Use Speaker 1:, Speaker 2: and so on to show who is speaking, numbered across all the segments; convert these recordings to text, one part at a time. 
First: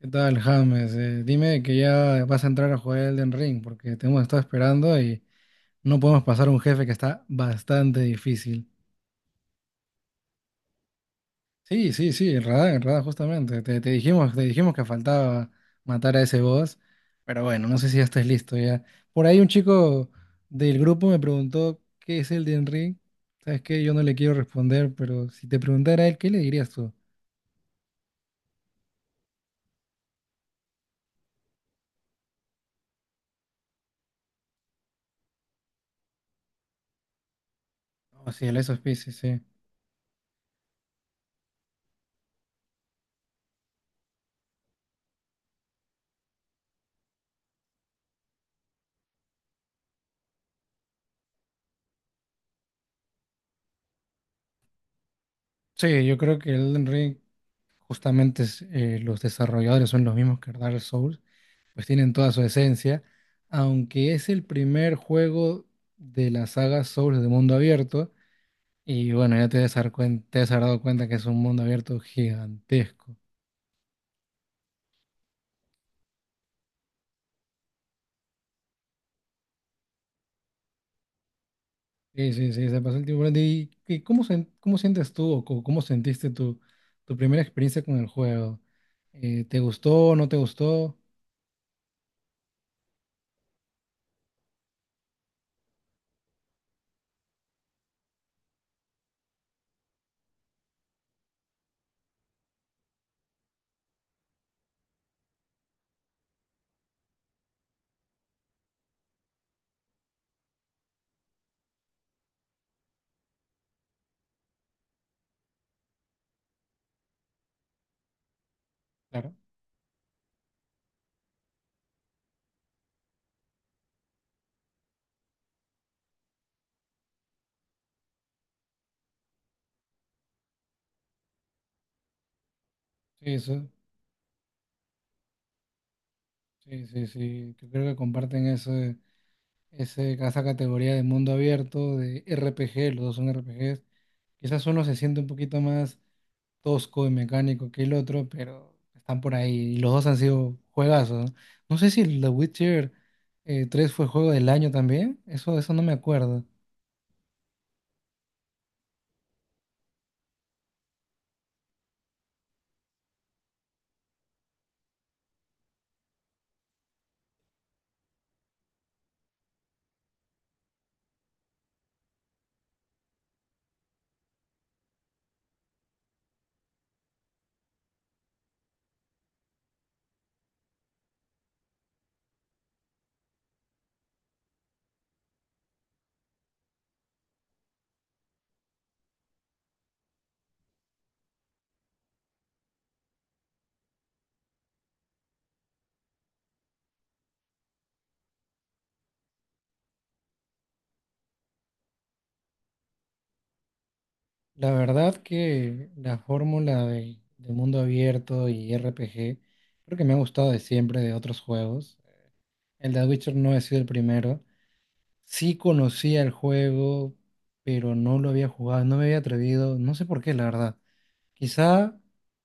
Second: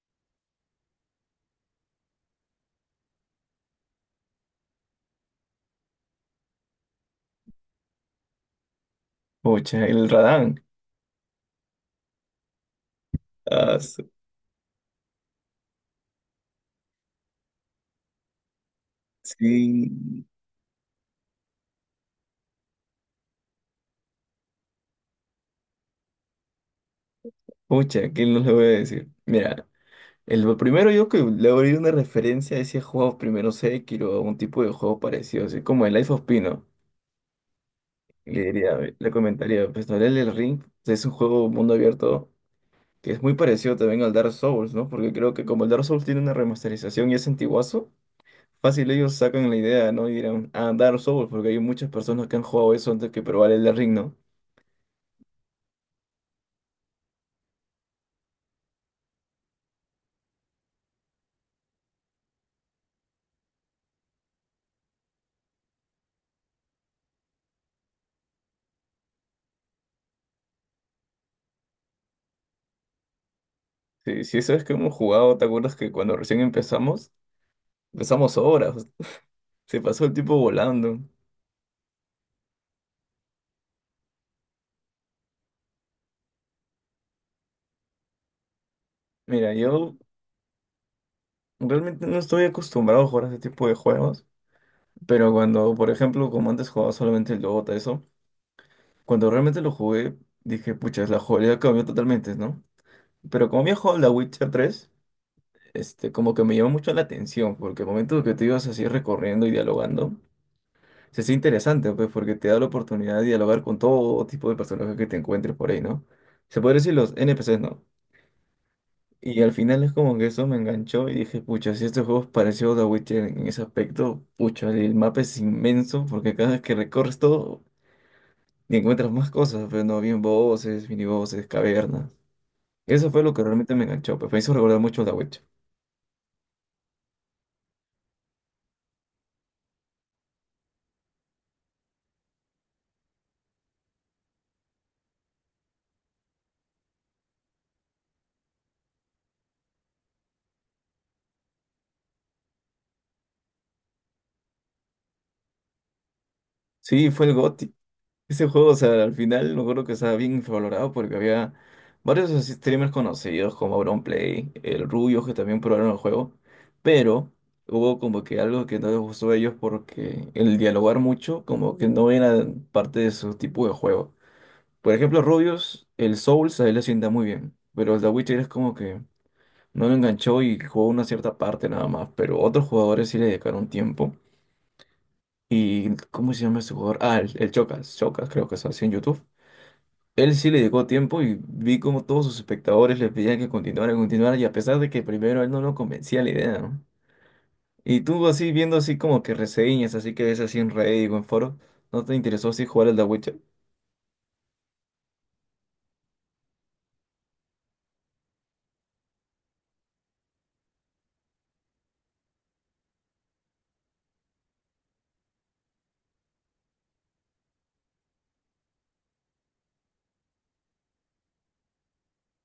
Speaker 1: ¿Qué tal, James? Dime que ya vas a entrar a jugar Elden Ring, porque te hemos estado esperando y no podemos pasar un jefe que está bastante difícil.
Speaker 2: Pucha, el Radán.
Speaker 1: Sí, sí, sí, en Radahn, justamente.
Speaker 2: Ah,
Speaker 1: Te
Speaker 2: su-
Speaker 1: dijimos, te dijimos que faltaba matar a ese boss, pero bueno, no sé si ya estás listo ya. Por ahí un chico
Speaker 2: sí.
Speaker 1: del grupo me preguntó qué es Elden Ring. Sabes que yo no le quiero responder, pero si te preguntara a él, ¿qué le dirías tú?
Speaker 2: Pucha, ¿qué no le voy a decir? Mira, el lo primero yo que le abrí una referencia a ese juego, primero Sekiro, a un tipo de juego parecido, así como el Life of Pino.
Speaker 1: O
Speaker 2: Le
Speaker 1: sea, el
Speaker 2: diría,
Speaker 1: esos sí,
Speaker 2: le
Speaker 1: sí.
Speaker 2: comentaría, pues no, el Ring es un juego mundo abierto que es muy parecido también al Dark Souls, ¿no? Porque creo que como el Dark Souls tiene una remasterización y es antiguazo, fácil ellos sacan la idea, ¿no? Y dirán, ah, Dark Souls, porque hay muchas personas que han jugado eso antes que probar el Ring, ¿no?
Speaker 1: Sí, yo creo que Elden Ring justamente es, los desarrolladores son los mismos que Dark Souls, pues tienen toda su esencia, aunque es el primer juego de la saga Souls de mundo abierto, y bueno, ya te has dado cuenta que es un mundo abierto gigantesco.
Speaker 2: Sí, sí, sabes que hemos jugado. ¿Te acuerdas que cuando recién empezamos, empezamos horas, se pasó el tiempo volando?
Speaker 1: Sí, sí, sí, se pasó el tiempo volando. ¿Cómo sientes tú o cómo sentiste tu primera experiencia con el juego?
Speaker 2: Mira,
Speaker 1: ¿Te
Speaker 2: yo
Speaker 1: gustó no te gustó?
Speaker 2: realmente no estoy acostumbrado a jugar a ese tipo de juegos, pero cuando, por ejemplo, como antes jugaba solamente el Dota, eso, cuando realmente lo jugué, dije, pucha, la jugabilidad cambió totalmente, ¿no? Pero como había jugado la Witcher 3 este, como que me llamó mucho la atención, porque el momento que te ibas así recorriendo y dialogando, se hace interesante, pues, porque te da la oportunidad de dialogar con todo tipo de personajes que te encuentres por ahí, ¿no? Se puede decir los N P NPCs, ¿no?
Speaker 1: Claro,
Speaker 2: Y al final es como que eso me enganchó y dije, pucha, si este juego es parecido a The Witcher en ese aspecto, pucha, el mapa es inmenso porque cada vez que recorres todo y encuentras más cosas, pero no, bien voces, mini voces, cavernas. Eso fue lo
Speaker 1: sí,
Speaker 2: que
Speaker 1: eso,
Speaker 2: realmente me enganchó, pues me hizo recordar mucho a The Witcher.
Speaker 1: sí, sí, sí, que creo que comparten eso, esa categoría de mundo abierto, de RPG, los dos son RPGs. Quizás uno se siente un poquito más tosco y mecánico que el otro, pero están por ahí. Y los dos han sido juegazos, ¿no? No sé si el The Witcher 3 fue juego del año también. Eso no me acuerdo.
Speaker 2: Sí, fue el GOTY. Ese juego, o sea, al final me acuerdo que estaba bien valorado porque había varios así streamers conocidos como Auronplay, el Rubio, que también probaron el juego, pero hubo como que algo que no les gustó a ellos porque el dialogar mucho como que no era parte de su tipo de juego. Por ejemplo, Rubius, el Souls a él le sienta muy bien, pero el The Witcher es como que no lo enganchó y jugó una cierta parte nada más, pero otros jugadores sí le dedicaron tiempo. ¿Y cómo se llama ese jugador? Ah, el Chocas, Chocas creo que es así en YouTube. Él sí le llegó tiempo y vi como todos sus espectadores le pedían que continuara, continuara, y a pesar de que primero él no lo convencía la idea, ¿no? Y tú así viendo así como que reseñas, así que ves así en Reddit o en foro, ¿no te interesó así jugar al The Witcher?
Speaker 1: La verdad que la fórmula de mundo abierto y RPG creo que me ha gustado de siempre de otros juegos. El The Witcher no ha sido el primero. Sí conocía el juego, pero no lo había jugado, no me había atrevido, no sé por qué, la verdad. Quizá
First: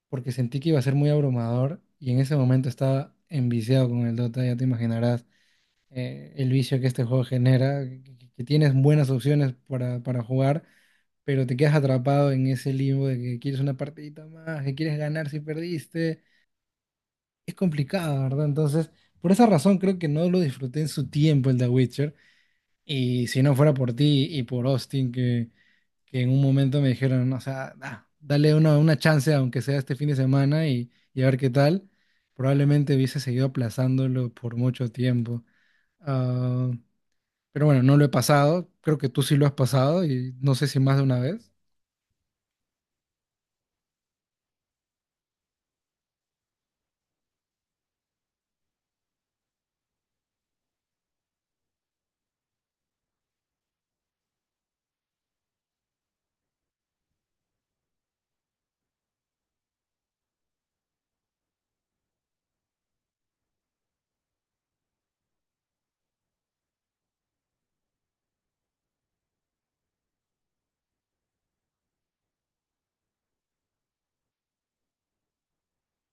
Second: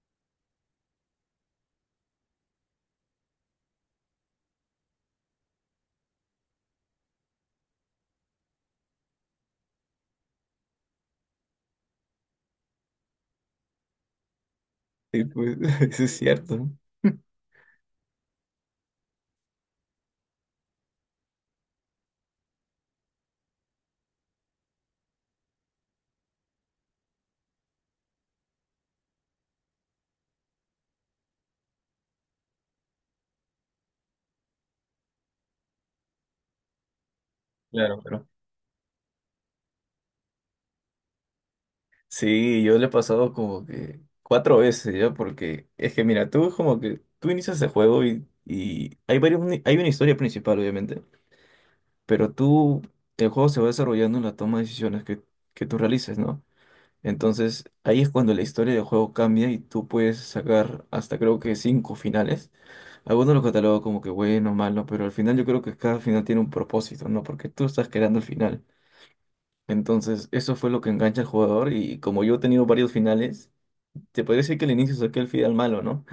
Speaker 1: porque sentí que iba a ser muy abrumador y en ese momento estaba enviciado con el Dota, ya te imaginarás el vicio que este juego genera, que tienes buenas opciones para jugar, pero te quedas atrapado en ese limbo de que quieres una partidita más, que quieres
Speaker 2: Sí,
Speaker 1: ganar si
Speaker 2: pues, eso es
Speaker 1: perdiste.
Speaker 2: cierto, ¿no?
Speaker 1: Es complicado, ¿verdad? Entonces, por esa razón creo que no lo disfruté en su tiempo el The Witcher. Y si no fuera por ti y por Austin, que en un momento me dijeron, o sea, dale una chance, aunque sea este fin de semana, y a ver qué tal, probablemente hubiese seguido aplazándolo por mucho tiempo. Ah, pero bueno, no
Speaker 2: Claro,
Speaker 1: lo he
Speaker 2: pero...
Speaker 1: pasado, creo que tú sí lo has pasado, y no sé si más de una vez.
Speaker 2: sí, yo le he pasado como que cuatro veces ya, porque es que mira, tú como que tú inicias el juego y, hay varios, hay una historia principal, obviamente, pero tú, el juego se va desarrollando en la toma de decisiones que tú realices, ¿no? Entonces, ahí es cuando la historia del juego cambia y tú puedes sacar hasta creo que cinco finales. Algunos los catalogo como que bueno, malo, pero al final yo creo que cada final tiene un propósito, ¿no? Porque tú estás creando el final. Entonces, eso fue lo que engancha al jugador y como yo he tenido varios finales, te podría decir que al inicio saqué el final malo, ¿no?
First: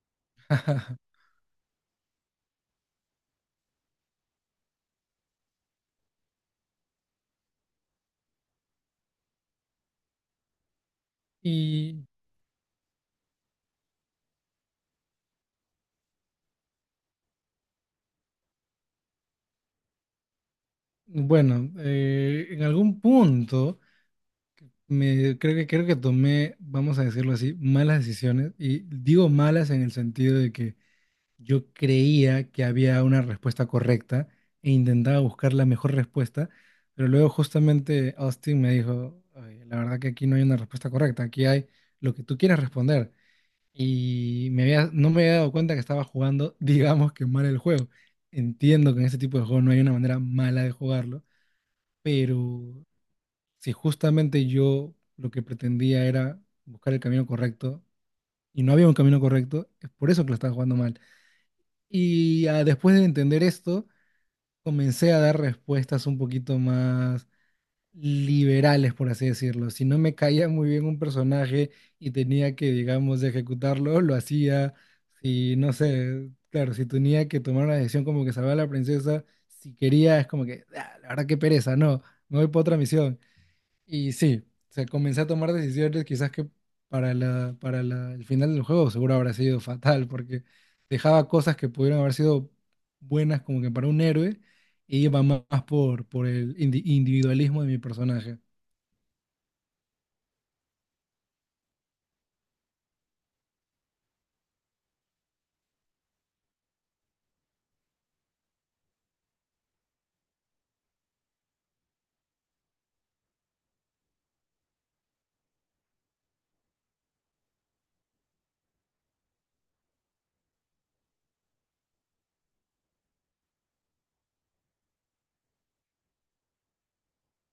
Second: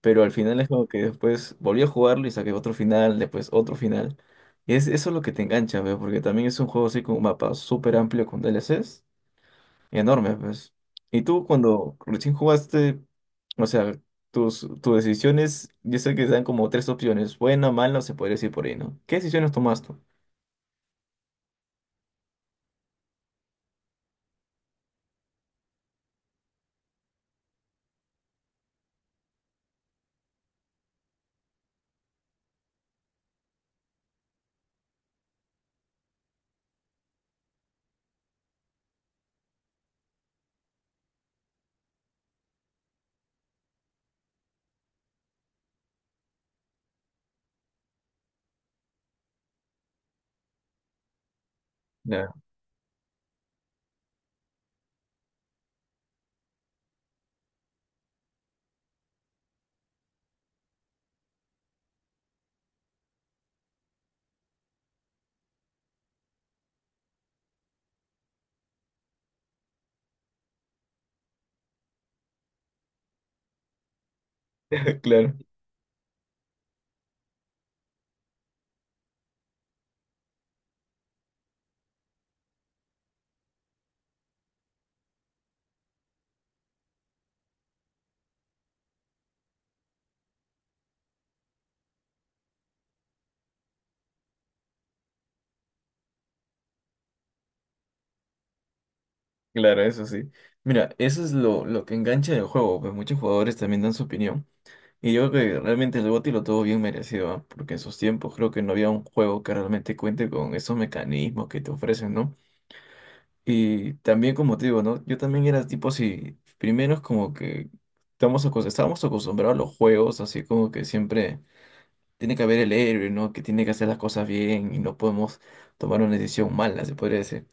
Speaker 2: Pero al final es como que después volví a jugarlo y saqué otro final, después otro final. Y es, eso es lo que te engancha, ¿ve? Porque también es un juego así con un mapa súper amplio con DLCs. Enorme, pues. Y tú cuando
Speaker 1: Y
Speaker 2: recién jugaste, o sea, tus decisiones, yo sé que dan como tres opciones, buena, mala, o se podría decir por ahí, ¿no? ¿Qué decisiones tomaste?
Speaker 1: bueno, en algún punto, creo que tomé, vamos a decirlo así, malas decisiones, y digo malas en el sentido de que yo creía que había una respuesta correcta e intentaba buscar la mejor respuesta, pero luego justamente Austin me dijo: "Oye, la verdad que aquí no hay una respuesta correcta, aquí hay lo que tú quieras responder". Y no me había dado cuenta que estaba jugando, digamos que mal el juego. Entiendo que en este tipo de juego no hay una manera mala de jugarlo,
Speaker 2: Ya.
Speaker 1: pero si justamente yo lo que pretendía era buscar el camino correcto y no había un camino correcto, es por eso que lo estaba jugando mal. Y después de entender esto, comencé a dar respuestas un poquito más liberales, por así decirlo. Si no me caía muy bien un personaje y tenía que, digamos, ejecutarlo, lo hacía.
Speaker 2: Claro,
Speaker 1: Si, no sé, claro, si tenía que tomar una decisión como que salvar a la princesa, si quería, es como que: "Ah, la verdad que pereza, no, me voy para otra misión". Y sí, se comencé a tomar decisiones quizás que para el final del juego seguro habrá sido fatal, porque dejaba cosas que pudieron haber sido buenas como que para un héroe, y iba más por el individualismo de mi personaje.
Speaker 2: claro, eso sí. Mira, eso es lo que engancha el juego, pues muchos jugadores también dan su opinión. Y yo creo que realmente el GOTY lo tuvo bien merecido, ¿ah? Porque en sus tiempos creo que no había un juego que realmente cuente con esos mecanismos que te ofrecen, ¿no? Y también como te digo, ¿no? Yo también era tipo así, primero es como que estábamos acostumbrados a los juegos, así como que siempre tiene que haber el héroe, ¿no? Que tiene que hacer las cosas bien y no podemos tomar una decisión mala, se podría decir.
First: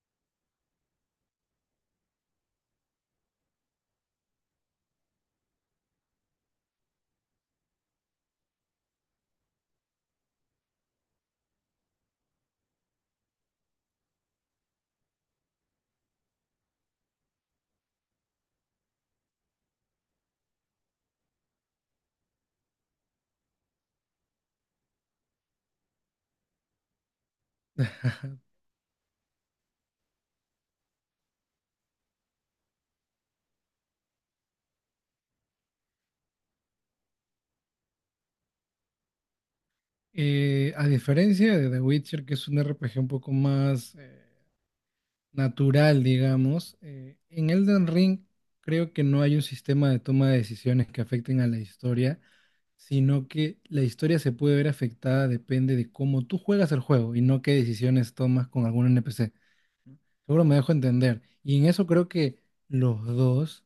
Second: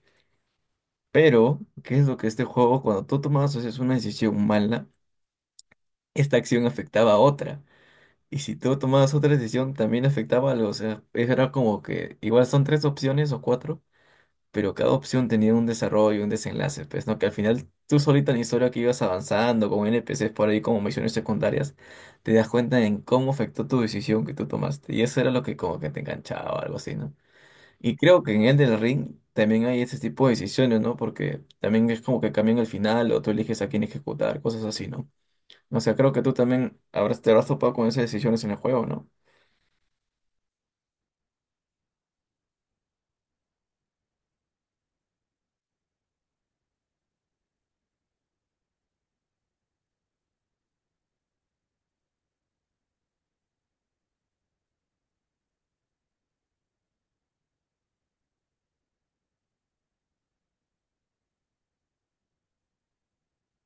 Speaker 2: Pero ¿qué es lo que este juego, cuando tú tomabas, o sea, una decisión mala, esta acción afectaba a otra? Y si tú tomabas otra decisión, también afectaba a los... o sea, era como que igual son tres opciones o cuatro, pero cada opción tenía un desarrollo, un desenlace, pues, ¿no? Que al final tú solita en la historia que ibas avanzando con NPCs por ahí como misiones secundarias, te das cuenta en cómo afectó tu decisión que tú tomaste. Y eso era lo que como que te enganchaba o algo así, ¿no? Y creo que en Elden Ring también hay ese tipo de decisiones, ¿no? Porque también es como que cambian el final o tú eliges a quién ejecutar, cosas así, ¿no? O sea, creo que tú también te habrás topado con esas decisiones en el juego, ¿no?
Speaker 1: A diferencia de The Witcher, que es un RPG un poco más natural, digamos, en Elden Ring creo que no hay un sistema de toma de decisiones que afecten a la historia, sino que la historia se puede ver afectada depende de cómo tú juegas el juego y no qué decisiones tomas con algún NPC. Seguro me dejo entender. Y en eso creo que los dos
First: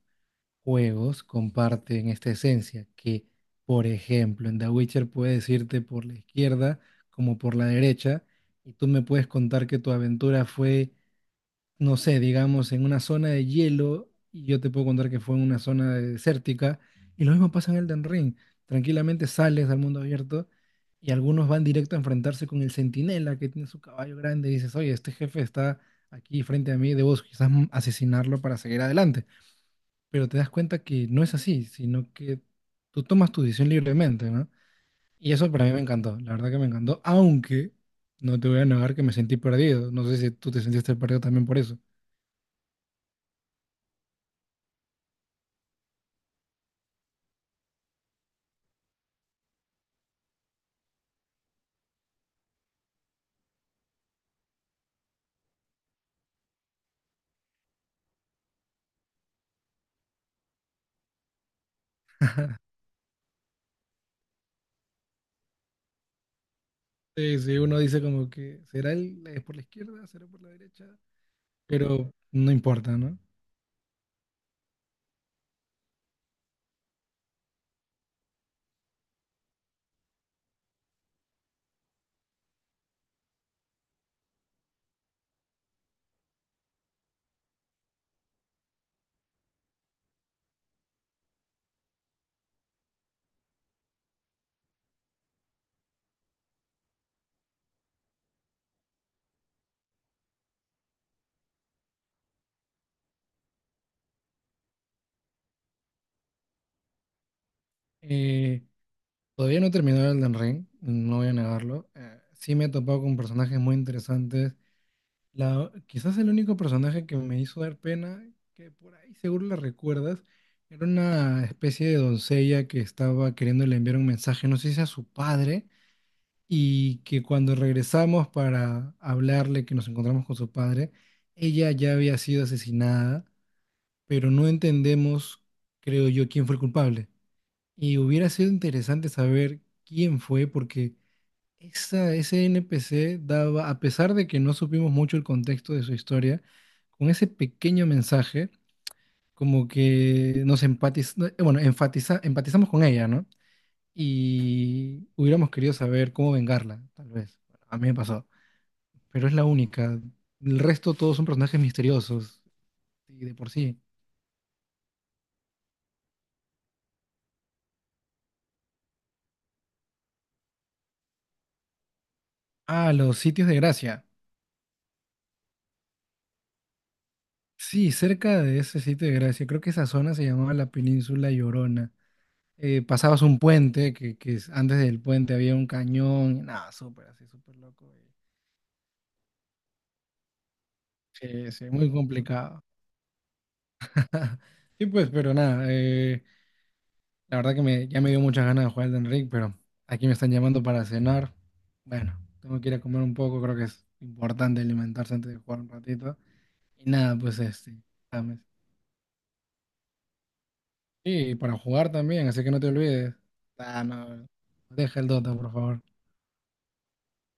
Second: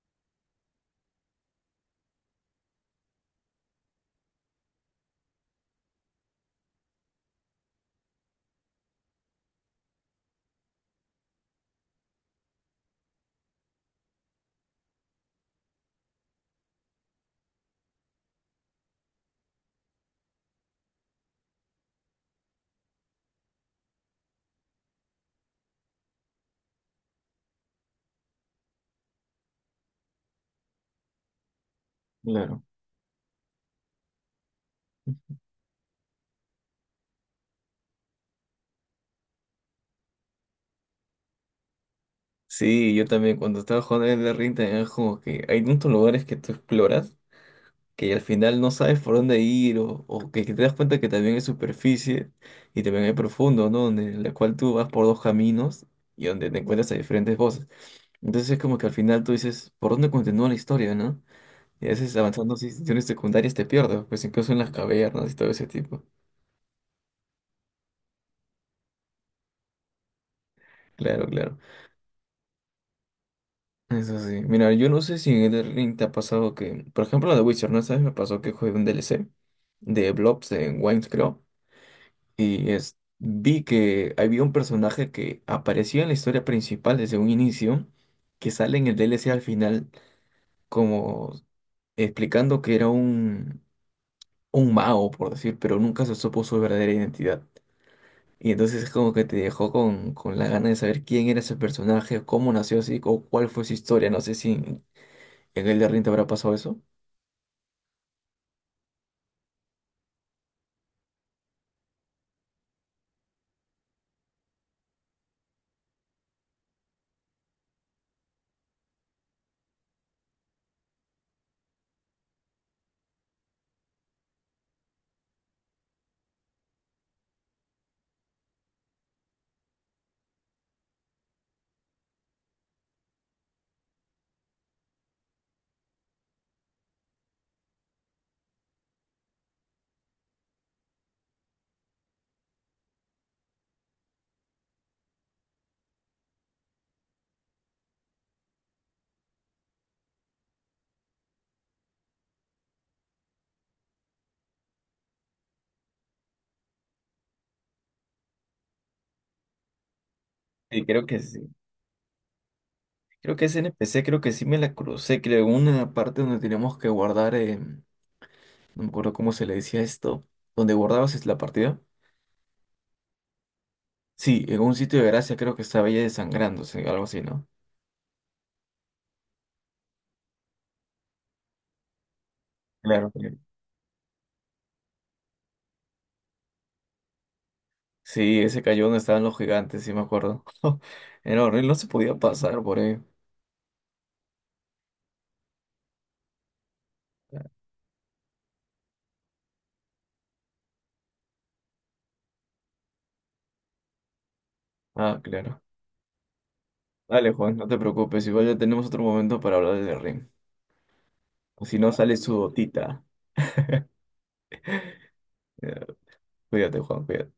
Speaker 1: juegos comparten esta esencia, que por ejemplo en The Witcher puedes irte por la izquierda como por la derecha y tú me puedes contar que tu aventura fue, no sé, digamos, en una zona de hielo, y yo te puedo contar que fue en una zona desértica, y lo mismo pasa en Elden Ring. Tranquilamente sales al mundo abierto y algunos van directo a enfrentarse con el centinela que tiene su caballo grande y dices: "Oye, este jefe está aquí frente a mí, debo quizás asesinarlo para seguir adelante". Pero te das cuenta que no es así, sino que
Speaker 2: Claro.
Speaker 1: tú tomas tu decisión libremente, ¿no? Y eso para mí me encantó, la verdad que me encantó, aunque no te voy a negar que me sentí perdido. No sé si tú te sentiste perdido también por eso.
Speaker 2: Sí, yo también cuando estaba jugando en Elden Ring también es como que hay muchos lugares que tú exploras que al final no sabes por dónde ir, o que te das cuenta que también hay superficie y también hay profundo, ¿no? Donde, en la cual tú vas por dos caminos y donde te encuentras a diferentes voces. Entonces es como que al final tú dices, ¿por dónde continúa la historia, no? Y a veces avanzando en instituciones secundarias te pierdes, pues incluso en las cavernas y todo ese tipo.
Speaker 1: Sí, sí, uno dice como que es por la izquierda, será por la derecha,
Speaker 2: Claro, claro.
Speaker 1: pero no importa, ¿no?
Speaker 2: Eso sí. Mira, yo no sé si en Elden Ring te ha pasado que, por ejemplo, la de Witcher, ¿no sabes? Me pasó que jugué un DLC de Blobs en Wayne's Club, y es, vi que había un personaje que apareció en la historia principal desde un inicio, que sale en el DLC al final, como explicando que era un mago, por decir, pero nunca se supo su verdadera identidad. Y entonces es como que te dejó con la gana de saber quién era ese personaje, cómo nació así, o cuál fue su historia. No sé si en el de Ring te habrá pasado eso.
Speaker 1: Eh, Todavía no he terminado el Ring, no voy a negarlo. Sí me he topado con personajes muy interesantes. Quizás el único personaje que me hizo dar pena, que por ahí seguro la recuerdas, era una especie de doncella que estaba queriéndole enviar un mensaje, no sé si a su padre, y que cuando regresamos para hablarle que nos encontramos con su padre, ella ya había sido asesinada, pero no entendemos, creo yo, quién fue el culpable. Y hubiera sido interesante saber quién fue, porque ese NPC daba, a pesar de que no supimos mucho el contexto de su historia, con ese pequeño mensaje, como que nos empatiz, no, bueno, enfatiza, empatizamos con ella, ¿no? Y hubiéramos querido saber cómo vengarla, tal vez. Bueno, a mí me pasó, pero es la única. El resto todos son
Speaker 2: Sí.
Speaker 1: personajes misteriosos, y de
Speaker 2: Creo que
Speaker 1: por
Speaker 2: ese
Speaker 1: sí.
Speaker 2: NPC, creo que sí me la crucé, creo, en una parte donde teníamos que guardar. No me acuerdo cómo se le decía esto, donde guardabas es la partida.
Speaker 1: Ah, los sitios de gracia.
Speaker 2: Sí, en un sitio de gracia creo que estaba ella desangrándose, algo así, ¿no?
Speaker 1: Sí, cerca de ese sitio de gracia, creo que esa zona se llamaba la Península Llorona.
Speaker 2: Claro,
Speaker 1: Pasabas
Speaker 2: claro.
Speaker 1: un puente, antes del puente había un cañón, nada, súper así, súper loco.
Speaker 2: Sí, ese cayó donde estaban los gigantes, sí me acuerdo. Era
Speaker 1: Sí, sí,
Speaker 2: horrible, no se
Speaker 1: muy
Speaker 2: podía pasar
Speaker 1: complicado.
Speaker 2: por ahí.
Speaker 1: Sí, pues, pero nada, la verdad que ya me dio muchas ganas de jugar Elden Ring, pero aquí me están llamando para cenar. Bueno, tengo que ir a comer un poco, creo que es importante alimentarse
Speaker 2: Ah,
Speaker 1: antes de
Speaker 2: claro.
Speaker 1: jugar un ratito. Y nada,
Speaker 2: Dale,
Speaker 1: pues
Speaker 2: Juan, no
Speaker 1: este,
Speaker 2: te
Speaker 1: nada
Speaker 2: preocupes,
Speaker 1: más.
Speaker 2: igual ya tenemos otro momento para hablar del ring.
Speaker 1: Sí, y para
Speaker 2: O si
Speaker 1: jugar
Speaker 2: no, sale
Speaker 1: también,
Speaker 2: su
Speaker 1: así que no te
Speaker 2: gotita.
Speaker 1: olvides. Ah, no, deja el Dota, por favor.
Speaker 2: Eh, Cuídate, Juan, cuídate.